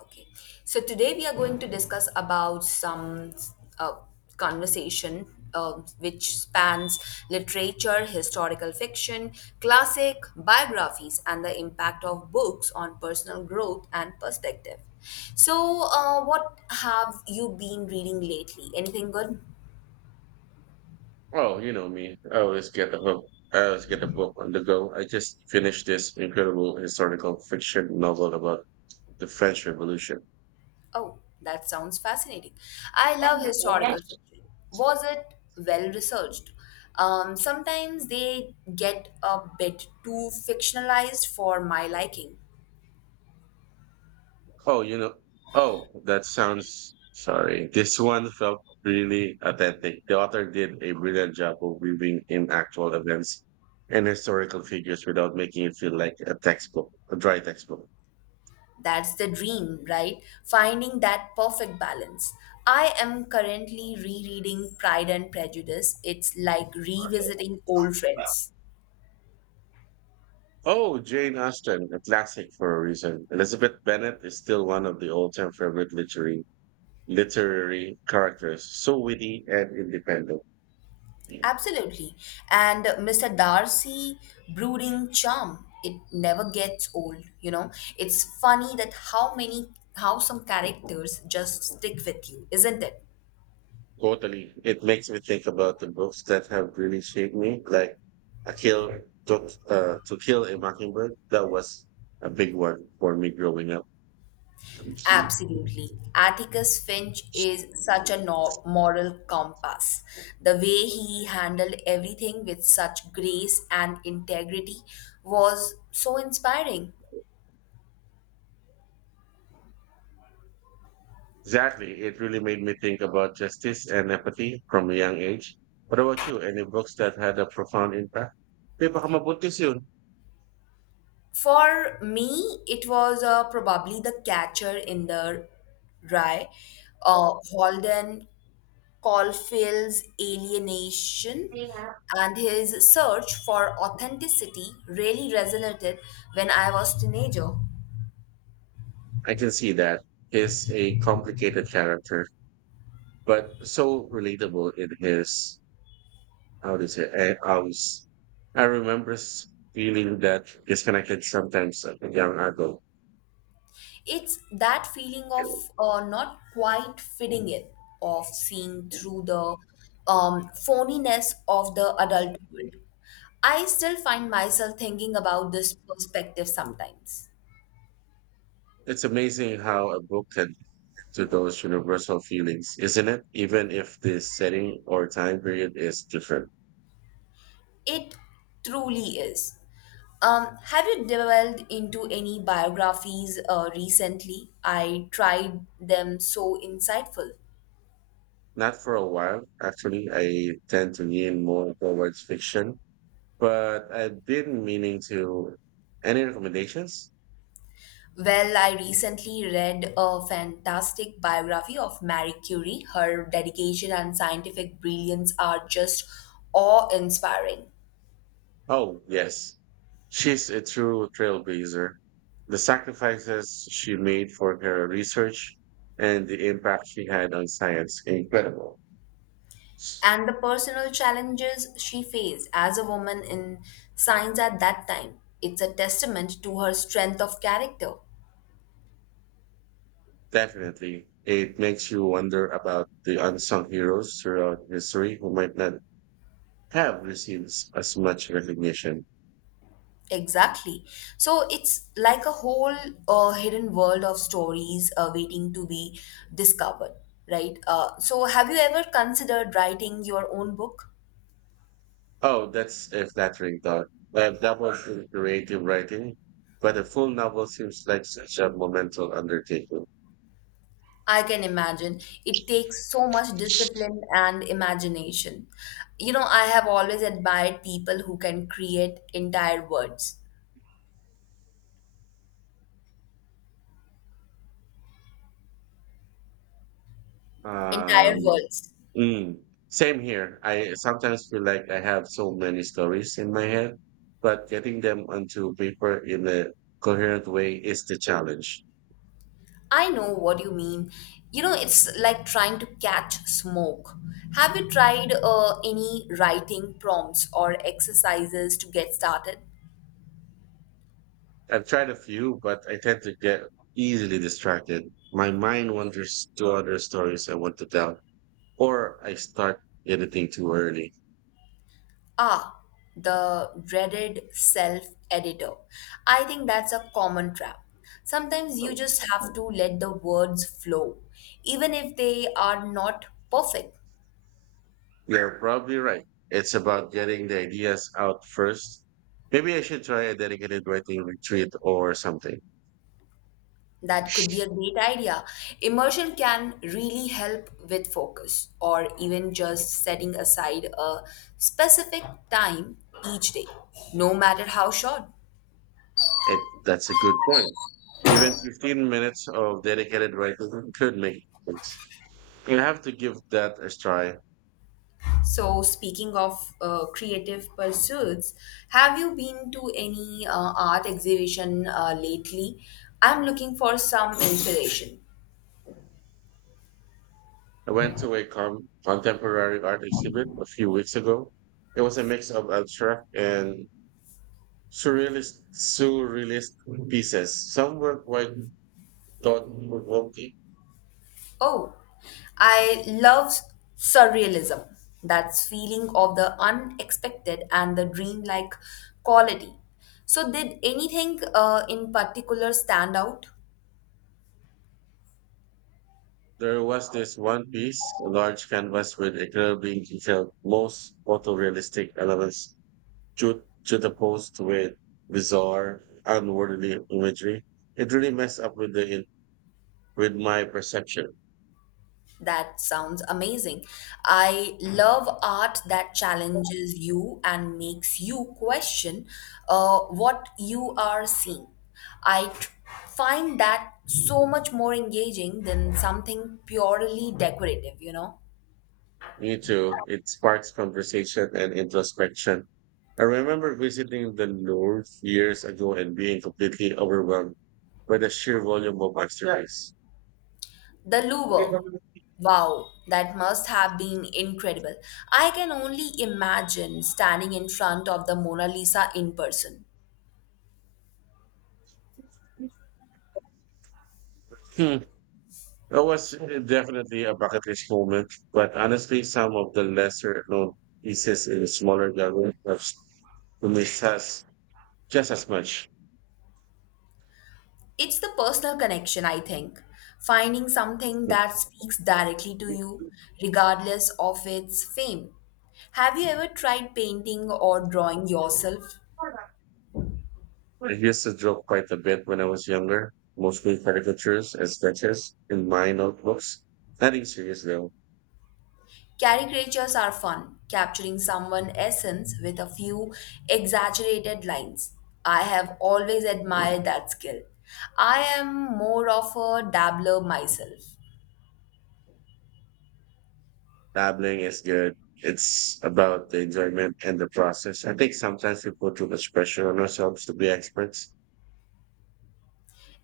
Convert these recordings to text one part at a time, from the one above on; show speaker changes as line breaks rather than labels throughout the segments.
Okay, so today we are going to discuss about some uh, conversation uh, which spans literature, historical fiction, classic biographies, and the impact of books on personal growth and perspective. So, what have you been reading lately? Anything good?
Oh, you know me. I always get the hook. I always get the book on the go. I just finished this incredible historical fiction novel about the French Revolution.
Oh, that sounds fascinating. I love historical fiction. Was it well researched? Sometimes they get a bit too fictionalized for my liking.
Oh, you know. Oh, that sounds. Sorry. This one felt really authentic. The author did a brilliant job of weaving in actual events and historical figures without making it feel like a textbook, a dry textbook.
That's the dream, right? Finding that perfect balance. I am currently rereading Pride and Prejudice. It's like revisiting old friends.
Oh, Jane Austen, a classic for a reason. Elizabeth Bennet is still one of the all-time favorite literary characters, so witty and independent.
Absolutely. And Mr. Darcy brooding charm, it never gets old. It's funny that how some characters just stick with you, isn't it?
Totally. It makes me think about the books that have really shaped me, like A Kill to, to Kill a Mockingbird. That was a big one for me growing up. Exactly.
Absolutely. Atticus Finch is such a moral compass. The way he handled everything with such grace and integrity was so inspiring.
It really made me think about justice and empathy from a young age. What about you? Any books that had a profound impact? May baka mabuntis yun.
For me, it was probably the catcher in the rye, Holden Caulfield's alienation and his search for authenticity really resonated when I was teenager.
I can see that. He's a complicated character, but so relatable in his how to say I was I remember s- feeling that disconnected sometimes as a young adult.
It's that feeling of not quite fitting in, of seeing through the phoniness of the adult world. I still find myself thinking about this perspective sometimes.
It's amazing how a book can connect to those universal feelings, isn't it? Even if the setting or time period is different.
It truly is. Have you delved into any biographies recently? I tried them so insightful.
Not for a while, actually. I tend to lean more towards fiction, but I've been meaning to. Any recommendations?
Well, I recently read a fantastic biography of Marie Curie. Her dedication and scientific brilliance are just awe inspiring.
Oh, yes. She's a true trailblazer. The sacrifices she made for her research and the impact she had on science, incredible.
And the personal challenges she faced as a woman in science at that time. It's a testament to her strength of character.
Definitely. It makes you wonder about the unsung heroes throughout history who might not have received as much recognition.
Exactly. So it's like a whole hidden world of stories waiting to be discovered, right? So have you ever considered writing your own book?
Oh, that's a flattering thought. I've dabbled in creative writing, but a full novel seems like such a monumental undertaking.
I can imagine. It takes so much discipline and imagination. You know, I have always admired people who can create entire
Um,
worlds.
mm, Same here. I sometimes feel like I have so many stories in my head, but getting them onto paper in a coherent way is the challenge.
I know what you mean. You know, it's like trying to catch smoke. Have you tried any writing prompts or exercises to get started?
I've tried a few, but I tend to get easily distracted. My mind wanders to other stories I want to tell, or I start editing too early.
Ah, the dreaded self editor. I think that's a common trap. Sometimes you just have to let the words flow, even if they are not perfect.
You're probably right. It's about getting the ideas out first. Maybe I should try a dedicated writing retreat or something.
That could be a great idea. Immersion can really help with focus or even just setting aside a specific time each day, no matter how short.
That's a good point. Even 15 minutes of dedicated writing could make a difference. You have to give that a try.
So, speaking of creative pursuits, have you been to any art exhibition lately? I'm looking for some inspiration.
I went to a contemporary art exhibit a few weeks ago. It was a mix of abstract and surrealist pieces. Some were quite thought-provoking.
Oh, I love surrealism. That's feeling of the unexpected and the dreamlike quality. So, did anything in particular stand out?
There was this one piece, a large canvas with incredibly detailed, most photorealistic elements juxtaposed with bizarre, unworldly imagery. It really messed up with with my perception.
That sounds amazing. I love art that challenges you and makes you question what you are seeing. I t- Find that so much more engaging than something purely decorative, you know?
Me too. It sparks conversation and introspection. I remember visiting the North years ago and being completely overwhelmed by the sheer volume of masterpiece.
The
Hmm.
Louvre. Wow, that must have been incredible. I can only imagine standing in front of the Mona Lisa in person.
That was definitely a bucket list moment, but honestly, some of the lesser known pieces in smaller galleries have to me has just as much.
It's the personal connection, I think. Finding something that speaks directly to you, regardless of its fame. Have you ever tried painting or drawing yourself?
I used to draw quite a bit when I was younger, mostly caricatures and sketches in my notebooks. Nothing serious though.
Caricatures are fun, capturing someone's essence with a few exaggerated lines. I have always admired that skill. I am more of a dabbler myself.
Dabbling is good. It's about the enjoyment and the process. I think sometimes we put too much pressure on ourselves to be experts.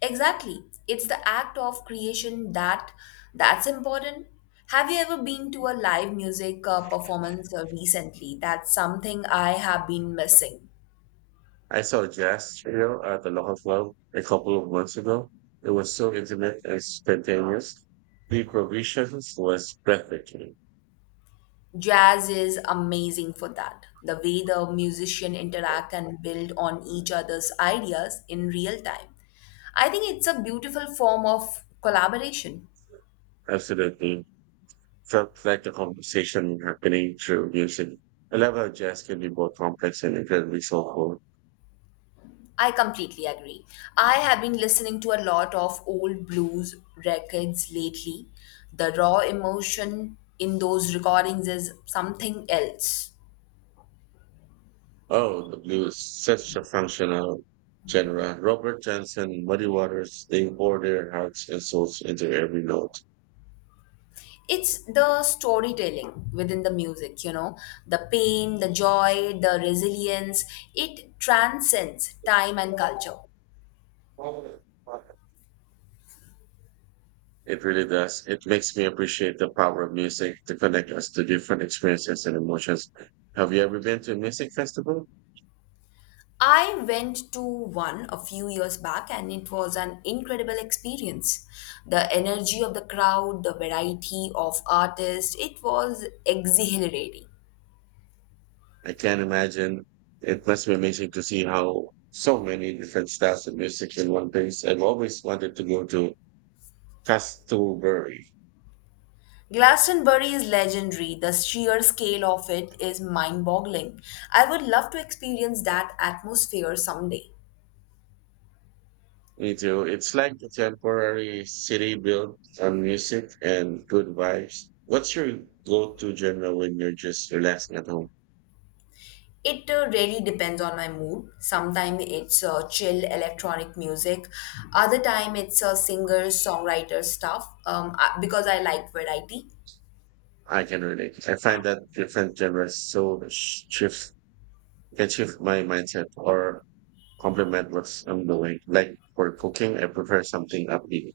Exactly. It's the act of creation that's important. Have you ever been to a live music performance recently? That's something I have been missing.
I saw a jazz trio at the local club a couple of months ago. It was so intimate and spontaneous. The improvisations was breathtaking.
Jazz is amazing for that. The way the musicians interact and build on each other's ideas in real time. I think it's a beautiful form of collaboration.
Absolutely. Felt like a conversation happening through music. I love how jazz can be both complex and incredibly soulful.
I completely agree. I have been listening to a lot of old blues records lately. The raw emotion in those recordings is something else.
Oh, the blues, such a functional genre. Robert Johnson, Muddy Waters, they pour their hearts and souls into every note.
It's the storytelling within the music, you know, the pain, the joy, the resilience. It transcends time and culture.
It really does. It makes me appreciate the power of music to connect us to different experiences and emotions. Have you ever been to a music festival?
I went to one a few years back and it was an incredible experience. The energy of the crowd, the variety of artists, it was exhilarating.
I can't imagine. It must be amazing to see how so many different styles of music in one place. I've always wanted to go to Glastonbury.
Glastonbury is legendary. The sheer scale of it is mind boggling. I would love to experience that atmosphere someday.
Me too. It's like a temporary city built on music and good vibes. What's your go-to genre when you're just relaxing at home?
It really depends on my mood. Sometimes it's chill electronic music, other time it's singer songwriter stuff. Because I like variety.
I can relate. I find that different genres so shift can shift my mindset or complement what I'm doing. Like for cooking, I prefer something upbeat.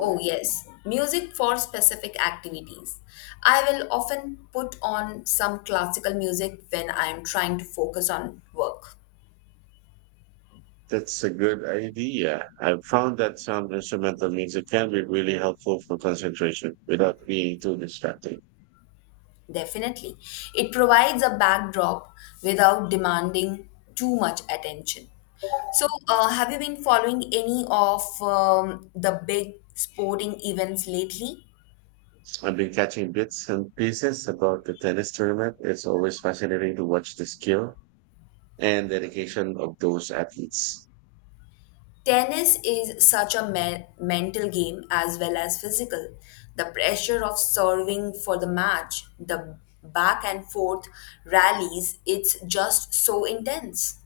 Oh yes, music for specific activities. I will often put on some classical music when I am trying to focus on work.
That's a good idea. I've found that some instrumental music can be really helpful for concentration without being too distracting.
Definitely. It provides a backdrop without demanding too much attention. So, have you been following any of the big sporting events lately?
I've been catching bits and pieces about the tennis tournament. It's always fascinating to watch the skill and dedication of those athletes.
Tennis is such a mental game as well as physical. The pressure of serving for the match, the back and forth rallies, it's just so intense.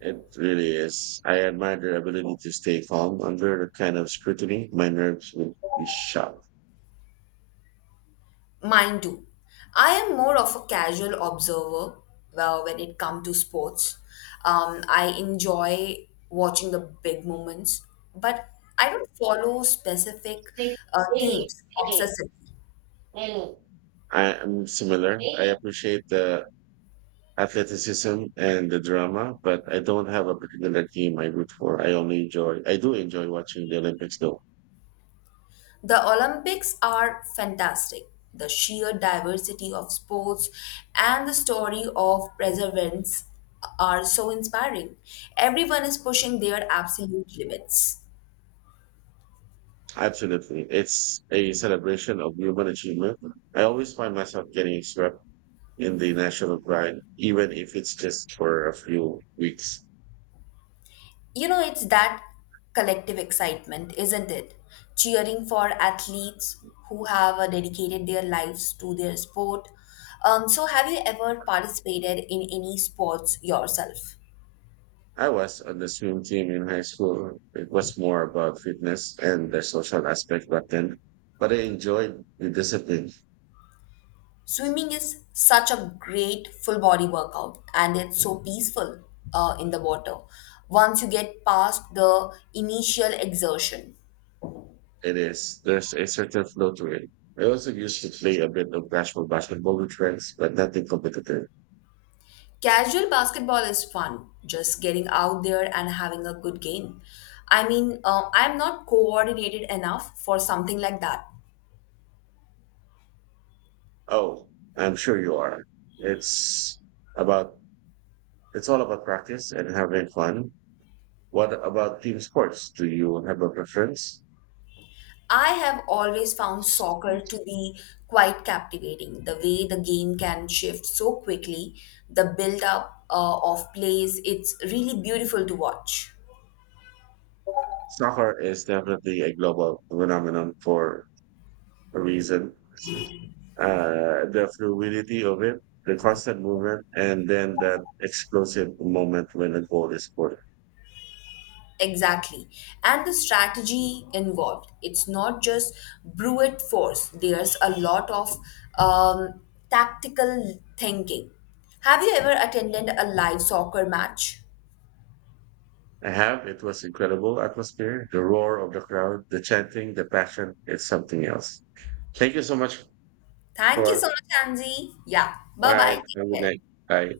It really is. I admire their ability to stay calm under the kind of scrutiny. My nerves would be shot.
Mine too. I am more of a casual observer when it comes to sports. I enjoy watching the big moments, but I don't follow specific teams obsessively.
I am similar. I appreciate the athleticism and the drama, but I don't have a particular team I root for. I do enjoy watching the Olympics though.
The Olympics are fantastic. The sheer diversity of sports and the story of perseverance are so inspiring. Everyone is pushing their absolute limits.
Absolutely. It's a celebration of human achievement. I always find myself getting swept in the national grind, even if it's just for a few weeks.
You know, it's that collective excitement, isn't it? Cheering for athletes who have dedicated their lives to their sport. So, have you ever participated in any sports yourself?
I was on the swim team in high school. It was more about fitness and the social aspect back then, but I enjoyed the discipline.
Swimming is such a great full body workout and it's so peaceful in the water once you get past the initial exertion.
It is. There's a certain flow to it. I also used to play a bit of casual basketball with friends, but nothing competitive.
Casual basketball is fun, just getting out there and having a good game. I mean, I'm not coordinated enough for something like that.
Oh, I'm sure you are. It's about it's all about practice and having fun. What about team sports? Do you have a preference?
I have always found soccer to be quite captivating. The way the game can shift so quickly, the build up of plays, it's really beautiful to watch.
Soccer is definitely a global phenomenon for a reason. The fluidity of it, the constant movement, and then that explosive moment when a goal is scored.
Exactly. And the strategy involved. It's not just brute force, there's a lot of um, tactical thinking. Have you ever attended a live soccer match?
I have. It was incredible atmosphere, the roar of the crowd, the chanting, the passion. It's something else. Thank you so much,
Thank you
Paul.
so much, Anzi. Yeah.
All
Bye
right.
bye.
Have
Take
a good
care.
night. Bye.